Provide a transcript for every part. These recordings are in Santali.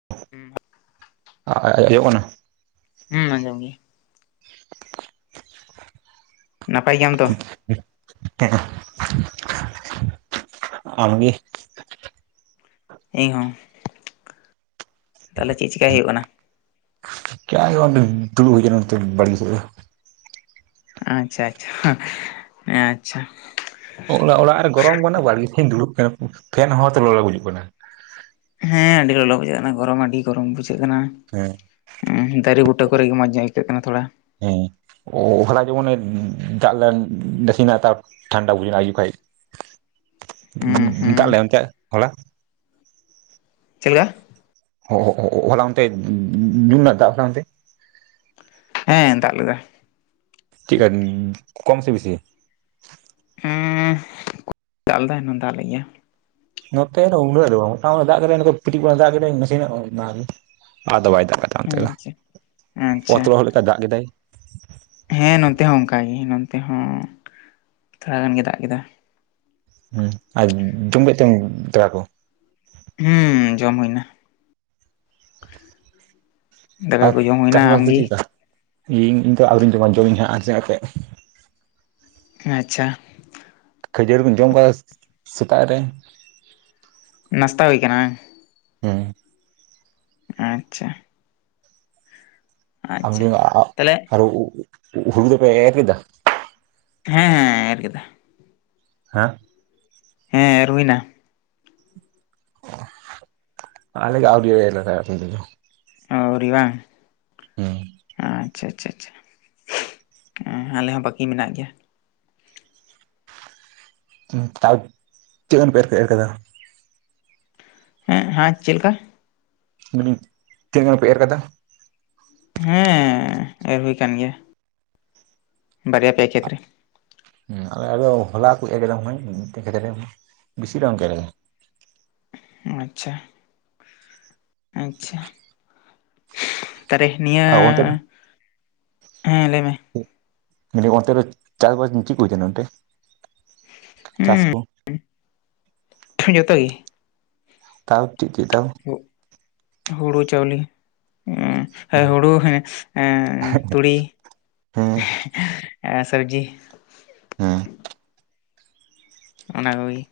[unintelligible] [unintelligible] ᱦᱩᱸ ᱟᱸᱡᱚᱢ ᱜᱮ᱾ [unintelligible] ᱱᱟᱯᱟᱭ ᱜᱮᱭᱟᱢ ᱛᱚ [inaudible] ᱟᱢᱜᱮ ᱤᱧ ᱦᱚᱸ, ᱛᱟᱦᱚᱞᱮ ᱪᱮᱫ ᱪᱮᱠᱟᱭ ᱦᱩᱭᱩᱜ ᱠᱟᱱᱟ? ᱠᱮᱭᱟ ᱜᱮ ᱵᱟᱝ ᱜᱮ ᱫᱩᱲᱩᱵ ᱦᱩᱭ ᱟᱠᱟᱱᱟ ᱵᱟᱲᱜᱮ ᱥᱮᱫ ᱨᱮ᱾ ᱟᱪᱪᱷᱟ ᱟᱪᱪᱷᱟᱸ ᱟᱪᱪᱷᱟ ᱚᱲᱟᱜ ᱚᱲᱟᱜ ᱨᱮ ᱜᱚᱨᱚᱢ ᱠᱟᱱᱟ ᱵᱟᱲᱜᱮ ᱥᱮᱫ ᱫᱩᱲᱩᱵ ᱠᱟᱱᱟ ᱯᱷᱮᱱ ᱦᱟᱣᱟ ᱛᱮ ᱞᱚᱞᱚ ᱜᱮ ᱵᱩᱡᱷᱟᱹᱜ ᱠᱟᱱᱟ᱾ ᱦᱮᱸ ᱟᱹᱰᱤ ᱞᱚᱞᱚ ᱵᱩᱡᱷᱟᱹᱜ ᱠᱟᱱᱟ ᱜᱚᱨᱚᱢ ᱟᱹᱰᱤ ᱜᱚᱨᱚᱢ ᱵᱩᱡᱷᱟᱹᱜ ᱠᱟᱱᱟ᱾ ᱦᱮᱸ ᱫᱟᱨᱮ ᱵᱩᱴᱟᱹ ᱠᱚᱨᱮ ᱜᱮ ᱢᱚᱸᱡᱽ ᱧᱚᱜ ᱟᱹᱭᱠᱟᱹᱜ ᱠᱟᱱᱟ ᱛᱷᱚᱲᱟ᱾ ᱦᱮᱸ ᱚ ᱦᱚᱞᱟ ᱡᱮᱢᱚᱱᱮ ᱫᱟᱜ ᱞᱮᱱ ᱱᱟᱥᱮ ᱱᱟᱜ ᱛᱟᱨ ᱴᱷᱟᱱᱰᱟ ᱵᱩᱡᱷᱟᱹᱜ ᱠᱟᱱᱟ ᱟᱹᱭᱩᱵ ᱠᱷᱟᱡ ᱜᱮ᱾ ᱦᱩᱸ [unintelligible] ᱦᱩᱸ ᱫᱟᱜ ᱞᱮᱫᱟᱭ ᱚᱱᱛᱮ ᱦᱚᱞᱟ? ᱪᱮᱫ ᱞᱮᱠᱟ? ᱦᱚ-ᱦᱚ-ᱦᱚ-ᱦᱚᱞᱟ ᱚᱱᱛᱮ ᱧᱩᱨ ᱱᱟ ᱫᱟᱜ ᱦᱚᱞᱟ ᱚᱱᱛᱮ? ᱦᱮᱸ ᱫᱟᱜ ᱞᱮᱫᱟ᱾ ᱪᱮᱜᱠᱟ ᱠᱚᱢ ᱥᱮ ᱵᱤᱥᱤ? ᱩᱸ [inaudible] ᱫᱟᱜ ᱞᱮᱜ ᱫᱟᱜ ᱞᱮᱭᱟ᱾ ᱱᱚᱛᱮᱫᱚ ᱩᱱᱟᱹᱜ ᱫᱚ ᱵᱟᱝᱟ ᱢᱚᱴᱟᱢᱩᱴᱤ ᱫᱟᱜ ᱠᱮᱫᱟᱭ ᱯᱤᱴᱤ ᱯᱷᱟᱴᱟ ᱫᱟᱜ ᱱᱟᱥᱮᱱᱟᱜ ᱚᱱᱟ ᱟᱫᱚ ᱵᱟᱭ ᱫᱟᱜ ᱠᱟᱫᱟ᱾ ᱛᱟᱢᱛᱮ ᱫᱚ ᱟᱪᱪᱷᱟ ᱚᱛ ᱟᱪᱪᱷᱟ ᱞᱚᱦᱚᱫ ᱞᱮᱠᱟ ᱫᱟᱜ ᱠᱮᱫᱟᱭ᱾ ᱦᱮᱸ ᱱᱚᱛᱮ ᱦᱚᱸ ᱚᱱᱠᱟᱜᱮ, ᱱᱚᱛᱮ ᱦᱚᱸ ᱛᱷᱚᱲᱟ ᱜᱟᱱ ᱜᱮ ᱫᱟᱜ ᱠᱮᱫᱟ᱾ ᱦᱮᱸ ᱟᱨ ᱡᱚᱢ ᱠᱮᱫ ᱛᱮᱢ ᱫᱟᱠᱟ ᱠᱚ᱾ ᱦᱩᱸ ᱡᱚᱢ ᱦᱩᱭᱱᱟ᱾ ᱫᱟᱠᱟ ᱟᱨ ᱠᱚ ᱡᱚᱢ ᱦᱩᱭᱱᱟ ᱪᱟᱥ ᱵᱟᱥ ᱫᱚ ᱟᱢᱜᱮ ᱪᱤᱫᱠᱟ ᱤᱧ ᱤᱧ ᱫᱚ ᱟᱨᱤᱧ ᱡᱚᱢᱟ ᱡᱚᱢ ᱤᱧ ᱦᱟᱸᱜ ᱟᱨ ᱠᱟᱹᱡ ᱠᱟᱛᱮᱜ᱾ ᱟᱪᱪᱷᱟ ᱠᱷᱟᱹᱡᱟᱹᱲᱤ ᱵᱤᱧ ᱡᱚᱢ ᱠᱟᱫᱟ ᱥᱮᱛᱟᱜ ᱨᱮ᱾ ᱱᱟᱥᱛᱟ ᱦᱩᱭ ᱠᱟᱱᱟ᱾ ᱦᱩᱸ ᱟᱪᱪᱷᱟ ᱟᱢ ᱟᱪᱪᱷᱟ ᱛᱟᱦᱚᱞᱮ ᱟ-ᱟ- ᱦᱩ-ᱦᱩᱲᱩ ᱫᱚᱯᱮ ᱮᱨ ᱠᱮᱫᱟ? ᱦᱮᱸ ᱦᱮᱸ ᱮᱨ ᱠᱮᱫᱟ᱾ ᱦᱮᱸ ᱦᱮᱸ ᱨᱮ ᱦᱩᱭᱱᱟ᱾ ᱟᱞᱮ ᱜᱮ ᱟᱹᱣᱨᱤᱭᱟᱜᱼᱟ [unintelligible] ᱟᱹᱣᱨᱤ ᱵᱟᱝ᱾ ᱦᱩᱸ ᱟᱪᱪᱷᱟ ᱟᱪᱪᱷᱟ ᱪᱷᱟ ᱟᱞᱮ ᱦᱚᱸ ᱵᱟᱹᱠᱤ ᱢᱮᱱᱟᱜ ᱜᱮᱭᱟ᱾ ᱛᱟᱣ ᱛᱤᱱᱟᱹᱜ ᱜᱟᱱ ᱨᱮ ᱯᱮ ᱮᱨ ᱟᱠᱟᱫᱟ? ᱦᱮᱸ ᱦᱟᱸ ᱪᱮᱜ ᱞᱮᱠᱟ? ᱛᱤᱱᱟᱹᱜ ᱜᱟᱱ ᱯᱮ ᱨᱮ ᱠᱟᱫᱟ? ᱦᱮᱸ ᱮᱨ ᱦᱩᱭ ᱠᱟᱱ ᱜᱮᱭᱟ᱾ ᱵᱟᱨᱭᱟ ᱯᱮᱭᱟ ᱠᱷᱮᱛ ᱨᱮ᱾ ᱦᱮᱸ ᱟᱞᱮ ᱟᱫᱚ ᱦᱚᱞᱟ ᱠᱚ ᱮᱨ ᱠᱮᱫᱟ ᱢᱚᱱᱮᱦᱚᱭ ᱢᱤᱫᱴᱮᱱ ᱠᱷᱮᱛᱨᱮ ᱵᱤᱥᱤ ᱫᱚ ᱵᱟᱝ ᱠᱚ ᱮᱨ ᱠᱮᱫᱟ᱾ ᱟᱪᱪᱷᱟ ᱟᱪᱪᱷᱟ ᱛᱟᱨᱮ ᱱᱤᱭᱟᱹ ᱟᱨ ᱚᱱᱛᱮ ᱦᱮᱸ ᱞᱟᱹᱭ ᱢᱮ ᱢᱮᱱᱫᱟᱹᱧ ᱚᱱᱛᱮ ᱨᱮ ᱪᱟᱥ ᱵᱟᱥ ᱪᱮᱷ ᱠᱚ ᱦᱩᱭ ᱠᱟᱱᱟ ᱚᱱᱛᱮ ᱪᱟᱥ ᱦᱩᱸ ᱠᱚ? ᱡᱚᱛᱚ ᱜᱮ᱾ ᱛᱟᱣ ᱪᱮᱜ ᱪᱮᱜ ᱛᱟᱣ? ᱦᱩᱜ ᱦᱩᱲᱩ ᱪᱟᱣᱞᱤ᱾ ᱦᱮᱸ ᱦᱩᱲᱩ ᱦᱮᱸ ᱮᱸ ᱛᱩᱲᱤ᱾ ᱦᱮᱸ ᱮᱸ ᱥᱚᱵᱡᱤ ᱦᱮᱸ ᱚᱱᱟ ᱠᱚᱜᱮ᱾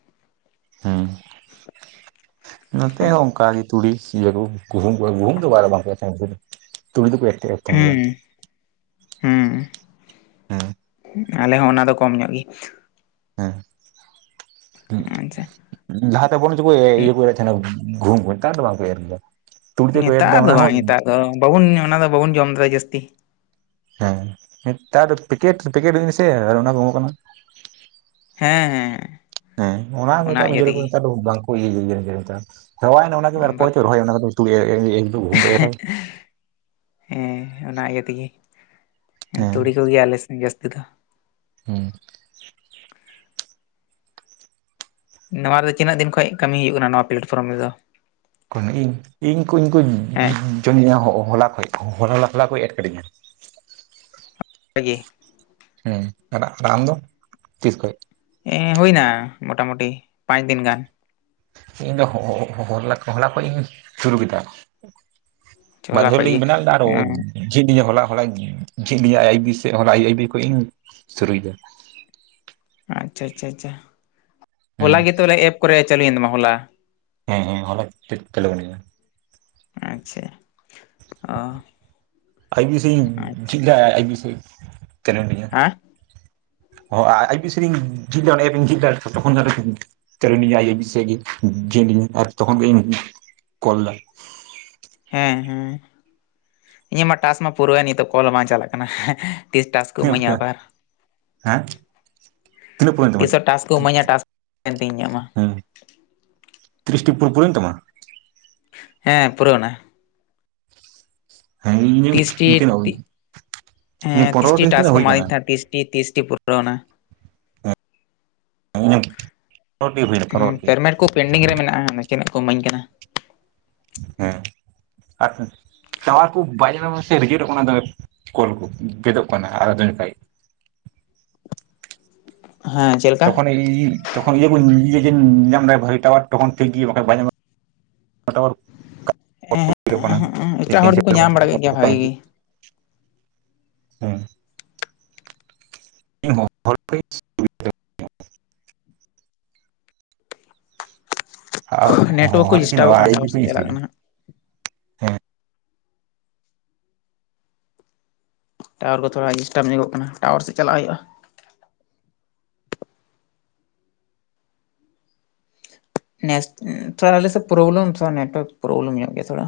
ᱦᱮᱸ ᱱᱚᱛᱮ ᱦᱚᱸ ᱚᱝᱠᱟ ᱜᱤ᱾ ᱛᱩᱲᱤ ᱤᱭᱟᱹ ᱠᱚ ᱜᱩᱦᱩᱢ ᱠᱚ ᱜᱩᱦᱩᱢ ᱫᱚ ᱵᱟᱨ ᱵᱟᱝ ᱛᱩᱲᱤ ᱫᱚᱠᱚ ᱮᱨ ᱛᱟᱦᱮᱱ ᱜᱮᱭᱟ᱾ ᱦᱮᱸ ᱦᱮᱸ ᱟᱞᱮ ᱦᱚᱸ ᱚᱱᱟ ᱫᱚ ᱠᱚᱢ ᱧᱚᱜ ᱜᱮ᱾ ᱦᱮᱸ ᱟᱪᱪᱷᱟ ᱦᱩᱸ ᱞᱟᱦᱟᱛᱮ ᱵᱚᱨᱟᱝ ᱪᱟ ᱠᱚ ᱤᱭᱟᱹ ᱠᱚ ᱮᱨ ᱛᱟᱦᱮᱱᱟ ᱜᱩᱦᱩᱢ ᱠᱚ ᱱᱮᱛᱟᱨ ᱫᱚ ᱵᱟᱝᱠᱚ ᱮᱨ ᱜᱮᱭᱟ᱾ ᱛᱩᱲᱤ ᱛᱮᱠᱚ ᱮᱨ ᱧᱮᱛᱟᱨ ᱮᱫᱟ ᱫᱚ ᱚᱱᱟ ᱵᱟᱝ ᱦᱚᱸ ᱧᱮᱛᱟᱨ ᱫᱚ ᱵᱟᱵᱚᱱ ᱚᱱᱟ ᱫᱚ ᱵᱟᱵᱚᱱ ᱡᱚᱢ ᱫᱟ ᱡᱟᱹᱥᱛᱤ᱾ ᱦᱮᱸ ᱱᱮᱛᱟᱨ ᱯᱮᱠᱮᱴ ᱯᱮᱠᱮᱴ ᱦᱩᱭᱱᱟᱥᱮ ᱚᱱᱟ ᱠᱚ ᱮᱢᱚᱜ ᱠᱟᱱᱟ᱾ ᱦᱮᱸ ᱦᱮᱸ ᱦᱮᱸ ᱚᱱᱟ ᱱᱮᱛᱟᱨ ᱤᱭᱟᱹ ᱱᱤᱡᱠᱚ ᱛᱮᱜᱮ ᱱᱮᱛᱟᱨ ᱫᱚ ᱵᱟᱝ ᱠᱚ ᱵᱟᱠᱚ [unintelligible] ᱩᱱ ᱫᱚ ᱮᱨᱟᱭ ᱦᱮᱸ ᱚᱱᱟ ᱤᱭᱟᱹ ᱛᱮᱜᱮ ᱦᱮᱸ ᱛᱩᱲᱤ ᱠᱚᱜᱮ ᱟᱞᱮ ᱥᱮᱱ ᱡᱟᱹᱥᱛᱤ ᱫᱚ᱾ ᱦᱩᱸ ᱱᱚᱣᱟ ᱨᱮᱫᱚ ᱛᱤᱱᱟᱹᱜ ᱫᱤᱱ ᱠᱷᱚᱡ ᱠᱟᱹᱢᱤ ᱦᱩᱭᱩᱜ ᱠᱟᱱᱟ ᱱᱚᱣᱟ ᱯᱞᱟᱴᱯᱷᱚᱨᱚᱢ ᱨᱮᱫᱚ᱾ ᱚᱱ ᱤᱧ ᱠᱚᱧ ᱠᱚᱧ ᱠᱚ ᱦᱮᱸ ᱡᱚᱢ ᱧᱟᱜᱟ ᱦᱚᱞᱟ ᱠᱷᱚᱱ ᱦᱚᱞᱟ ᱠᱷᱚᱱ ᱮᱴ ᱠᱟᱹᱤᱧᱟ᱾ ᱜᱮ ᱦᱮᱸ ᱟᱨ ᱟᱢ ᱫᱚ ᱛᱤᱥ ᱠᱷᱚᱡ? ᱮᱸ ᱦᱩᱭ ᱱᱟ ᱢᱚᱴᱟ ᱢᱩᱴᱤ ᱯᱟᱸᱪ ᱫᱤᱱ ᱜᱟᱱ᱾ ᱤᱧ ᱫᱚ ᱦᱚ ᱦᱚᱞᱟ ᱠᱷᱚᱱ ᱤᱧ ᱥᱩᱨᱩ ᱠᱮᱫᱟ᱾ ᱥᱮ ᱦᱚᱞᱟ ᱢᱟᱫᱷᱩᱨ ᱠᱷᱚᱡ ᱜᱮ ᱞᱤᱧ ᱵᱮᱱᱟᱣ ᱮᱫᱟ ᱟᱨᱦᱚ ᱦᱮᱸ ᱡᱷᱤᱡ ᱞᱤᱧᱟ ᱦᱚᱞᱟ ᱦᱚᱞᱟᱧ ᱡᱷᱤᱡ ᱞᱤᱧᱟᱹ ᱟᱭ ᱰᱤ ᱥᱮ ᱦᱚᱞᱟ ᱟᱭ ᱟᱭ ᱰᱤ ᱠᱷᱚᱱ ᱤᱧ ᱥᱩᱨᱩᱭᱮᱫᱟ ᱟᱪᱪᱷᱟ ᱟᱪᱪᱷᱟ ᱟᱪᱪᱷᱟ ᱦᱮᱸ ᱦᱚᱞᱟ ᱜᱮᱛᱚ ᱵᱚᱞᱮ ᱮᱯ ᱠᱚᱨᱮ ᱪᱟᱹᱞᱩᱭᱮᱱ ᱛᱟᱢᱟ ᱦᱚᱞᱟ ᱦᱮᱸ ᱦᱮᱸ [unintelligible] ᱟᱪᱪᱷᱟ ᱚ ᱟᱭ ᱵᱤᱮᱥᱤᱧ ᱡᱷᱤᱡ ᱟᱪᱪᱷᱟ ᱞᱮᱜᱼᱟ, ᱟᱭᱵᱤ ᱥᱤ ᱛᱮᱞᱮᱱ ᱛᱤᱧᱟ᱾ ᱦᱮᱸ ᱦᱚᱼᱦᱚ ᱟᱼᱟ ᱟᱭ ᱵᱤ ᱥᱤᱧ ᱡᱷᱤᱡ ᱫᱟ ᱚᱸᱰᱮ ᱮᱯ ᱤᱧ ᱡᱷᱤᱡ ᱫᱟ ᱛᱚᱠᱷᱚᱱ [unintelligible] [unintelligible] ᱟᱨ ᱛᱚᱠᱷᱚᱱ ᱜᱮᱧ ᱠᱚᱞᱫᱟ᱾ ᱦᱮᱸ ᱦᱮᱸ ᱤᱧᱟᱹᱜ ᱢᱟ ᱴᱟᱥ ᱢᱟ ᱯᱩᱨᱟᱹᱣᱮᱱ ᱱᱤᱛᱚᱜ ᱠᱚᱞ ᱦᱚᱸ ᱵᱟᱝ ᱪᱟᱞᱟᱜ ᱠᱟᱱᱟ᱾ ᱛᱤᱥ ᱴᱟᱥ ᱠᱚ ᱛᱤᱱᱟᱹᱜ ᱤᱢᱟᱹᱧᱟ ᱚᱠᱛᱚ ᱟᱵᱟᱨ ᱦᱮᱸ ᱛᱤᱱᱟᱹᱜ ᱯᱩᱨᱟᱹᱣᱮᱱ ᱛᱟᱢᱟ ᱛᱤᱥᱚᱜ ᱴᱟᱥ ᱠᱚ ᱤᱢᱟᱹᱧᱟ ᱴᱟᱥᱱ ᱛᱤᱧ ᱤᱧᱟᱜ ᱢᱟ᱾ ᱛᱨᱤᱥᱴᱤ ᱯᱩ-ᱯᱩᱨᱟᱹᱣᱮᱱ ᱛᱟᱢᱟ? ᱦᱮᱸ ᱯᱩᱨᱟᱹᱣᱱᱟ᱾ ᱦᱮᱸ ᱤᱧᱟᱹᱜ ᱛᱤᱥᱴᱤ ᱛᱤᱱᱟᱹᱜ ᱤᱧᱟᱹᱜ ᱦᱮᱸ ᱛᱤᱥᱴᱤ ᱯᱚᱱᱨᱚᱴᱤ ᱴᱟᱥ ᱛᱤᱱᱟᱹᱜ ᱠᱚ ᱦᱩᱭ ᱟᱠᱟᱱᱟ ᱮᱢᱟᱣᱫᱤᱧ ᱛᱟᱦᱮᱸᱱᱟ ᱛᱤᱥᱴᱤ ᱛᱤᱥᱴᱤ ᱯᱩᱨᱟᱹᱣᱱᱟ᱾ ᱤᱧᱟᱹᱜ ᱯᱚᱱᱨᱚᱴᱤ ᱦᱩᱭᱱᱟ ᱩᱸ ᱯᱚᱱᱨᱚᱴᱤ ᱯᱮᱨᱢᱮᱱᱴ ᱠᱚ ᱯᱮᱱᱰᱤᱝ ᱨᱮ ᱢᱮᱱᱟᱜᱼᱟ, ᱱᱟᱪᱮᱱᱟᱜ ᱠᱚ ᱤᱢᱟᱹᱧ ᱠᱟᱱᱟ᱾ ᱦᱮᱸ ᱟᱨ ᱴᱟᱣᱟᱨ ᱠᱚ ᱵᱟᱭ ᱧᱟᱢᱮᱫᱟ ᱥᱮ ᱨᱮᱸᱡᱮᱴᱚᱜ ᱠᱟᱱᱟ ᱫᱚᱢᱮ ᱠᱚᱞ ᱠᱚ ᱜᱮᱫᱚᱜ ᱠᱟᱱᱟ ᱟᱫᱚ ᱡᱟᱹᱱᱤᱡ ᱠᱷᱟᱡ ᱦᱮᱸ ᱪᱮᱫ ᱞᱮᱠᱟ ᱛᱚᱠᱷᱚ ᱭᱤᱼᱭᱤ ᱛᱚᱠᱷᱚᱱ ᱤᱭᱟᱹᱵᱚᱱ ᱭᱟᱹᱼᱭᱟᱹᱧ ᱧᱟᱢ ᱫᱟᱭ ᱵᱷᱟᱹᱜᱤ ᱴᱟᱣᱟᱨ ᱛᱚᱠᱷᱚᱱ ᱴᱷᱤᱠ ᱜᱮ ᱵᱟᱠᱷᱟᱡ ᱵᱟᱭ ᱧᱟᱢ ᱴᱟᱣᱟᱨ ᱮᱴᱟᱜ ᱦᱚᱲ ᱫᱚᱠᱚ ᱧᱟᱢ ᱵᱟᱲᱟ [unintelligible] ᱠᱮᱫ ᱜᱮᱭᱟ ᱵᱷᱟᱜᱤ ᱜᱮ ᱦᱚᱸ ᱤᱧ ᱦᱚᱸ [unintelligible] ᱟᱜ ᱱᱮᱴᱣᱟᱨᱠ ᱠᱚ ᱦᱚᱲ ᱛᱤᱱᱟᱹᱜ ᱰᱤᱥᱴᱟᱵᱚᱜ ᱠᱟᱱᱟ ᱴᱟᱣᱟᱨ ᱟ-ᱟᱭᱰᱤ ᱠᱚ ᱥᱮᱫ ᱡᱟᱥᱛᱤᱭ ᱪᱟᱞᱟᱜ ᱮᱫᱟ᱾ ᱠᱟᱱᱟ ᱦᱟᱸᱜ᱾ ᱴᱟᱣᱟᱨ ᱠᱚ ᱛᱷᱚᱲᱟ ᱰᱤᱥᱴᱟᱯ ᱧᱚᱜᱚᱜ ᱠᱟᱱᱟ ᱴᱟᱣᱟᱨ ᱥᱮᱜ ᱪᱟᱞᱟᱜ ᱦᱩᱭᱩᱜᱼᱟ᱾ ᱱᱮᱥ ᱛᱷᱚᱲᱟ ᱟᱞᱮ ᱥᱮᱜ ᱯᱨᱚᱵᱞᱮᱢ ᱛᱷᱚᱲᱟ ᱱᱮᱴᱣᱟᱨᱠ ᱯᱨᱚᱵᱞᱮᱢ ᱧᱚᱜ ᱜᱮᱭᱟ ᱛᱷᱚᱲᱟ᱾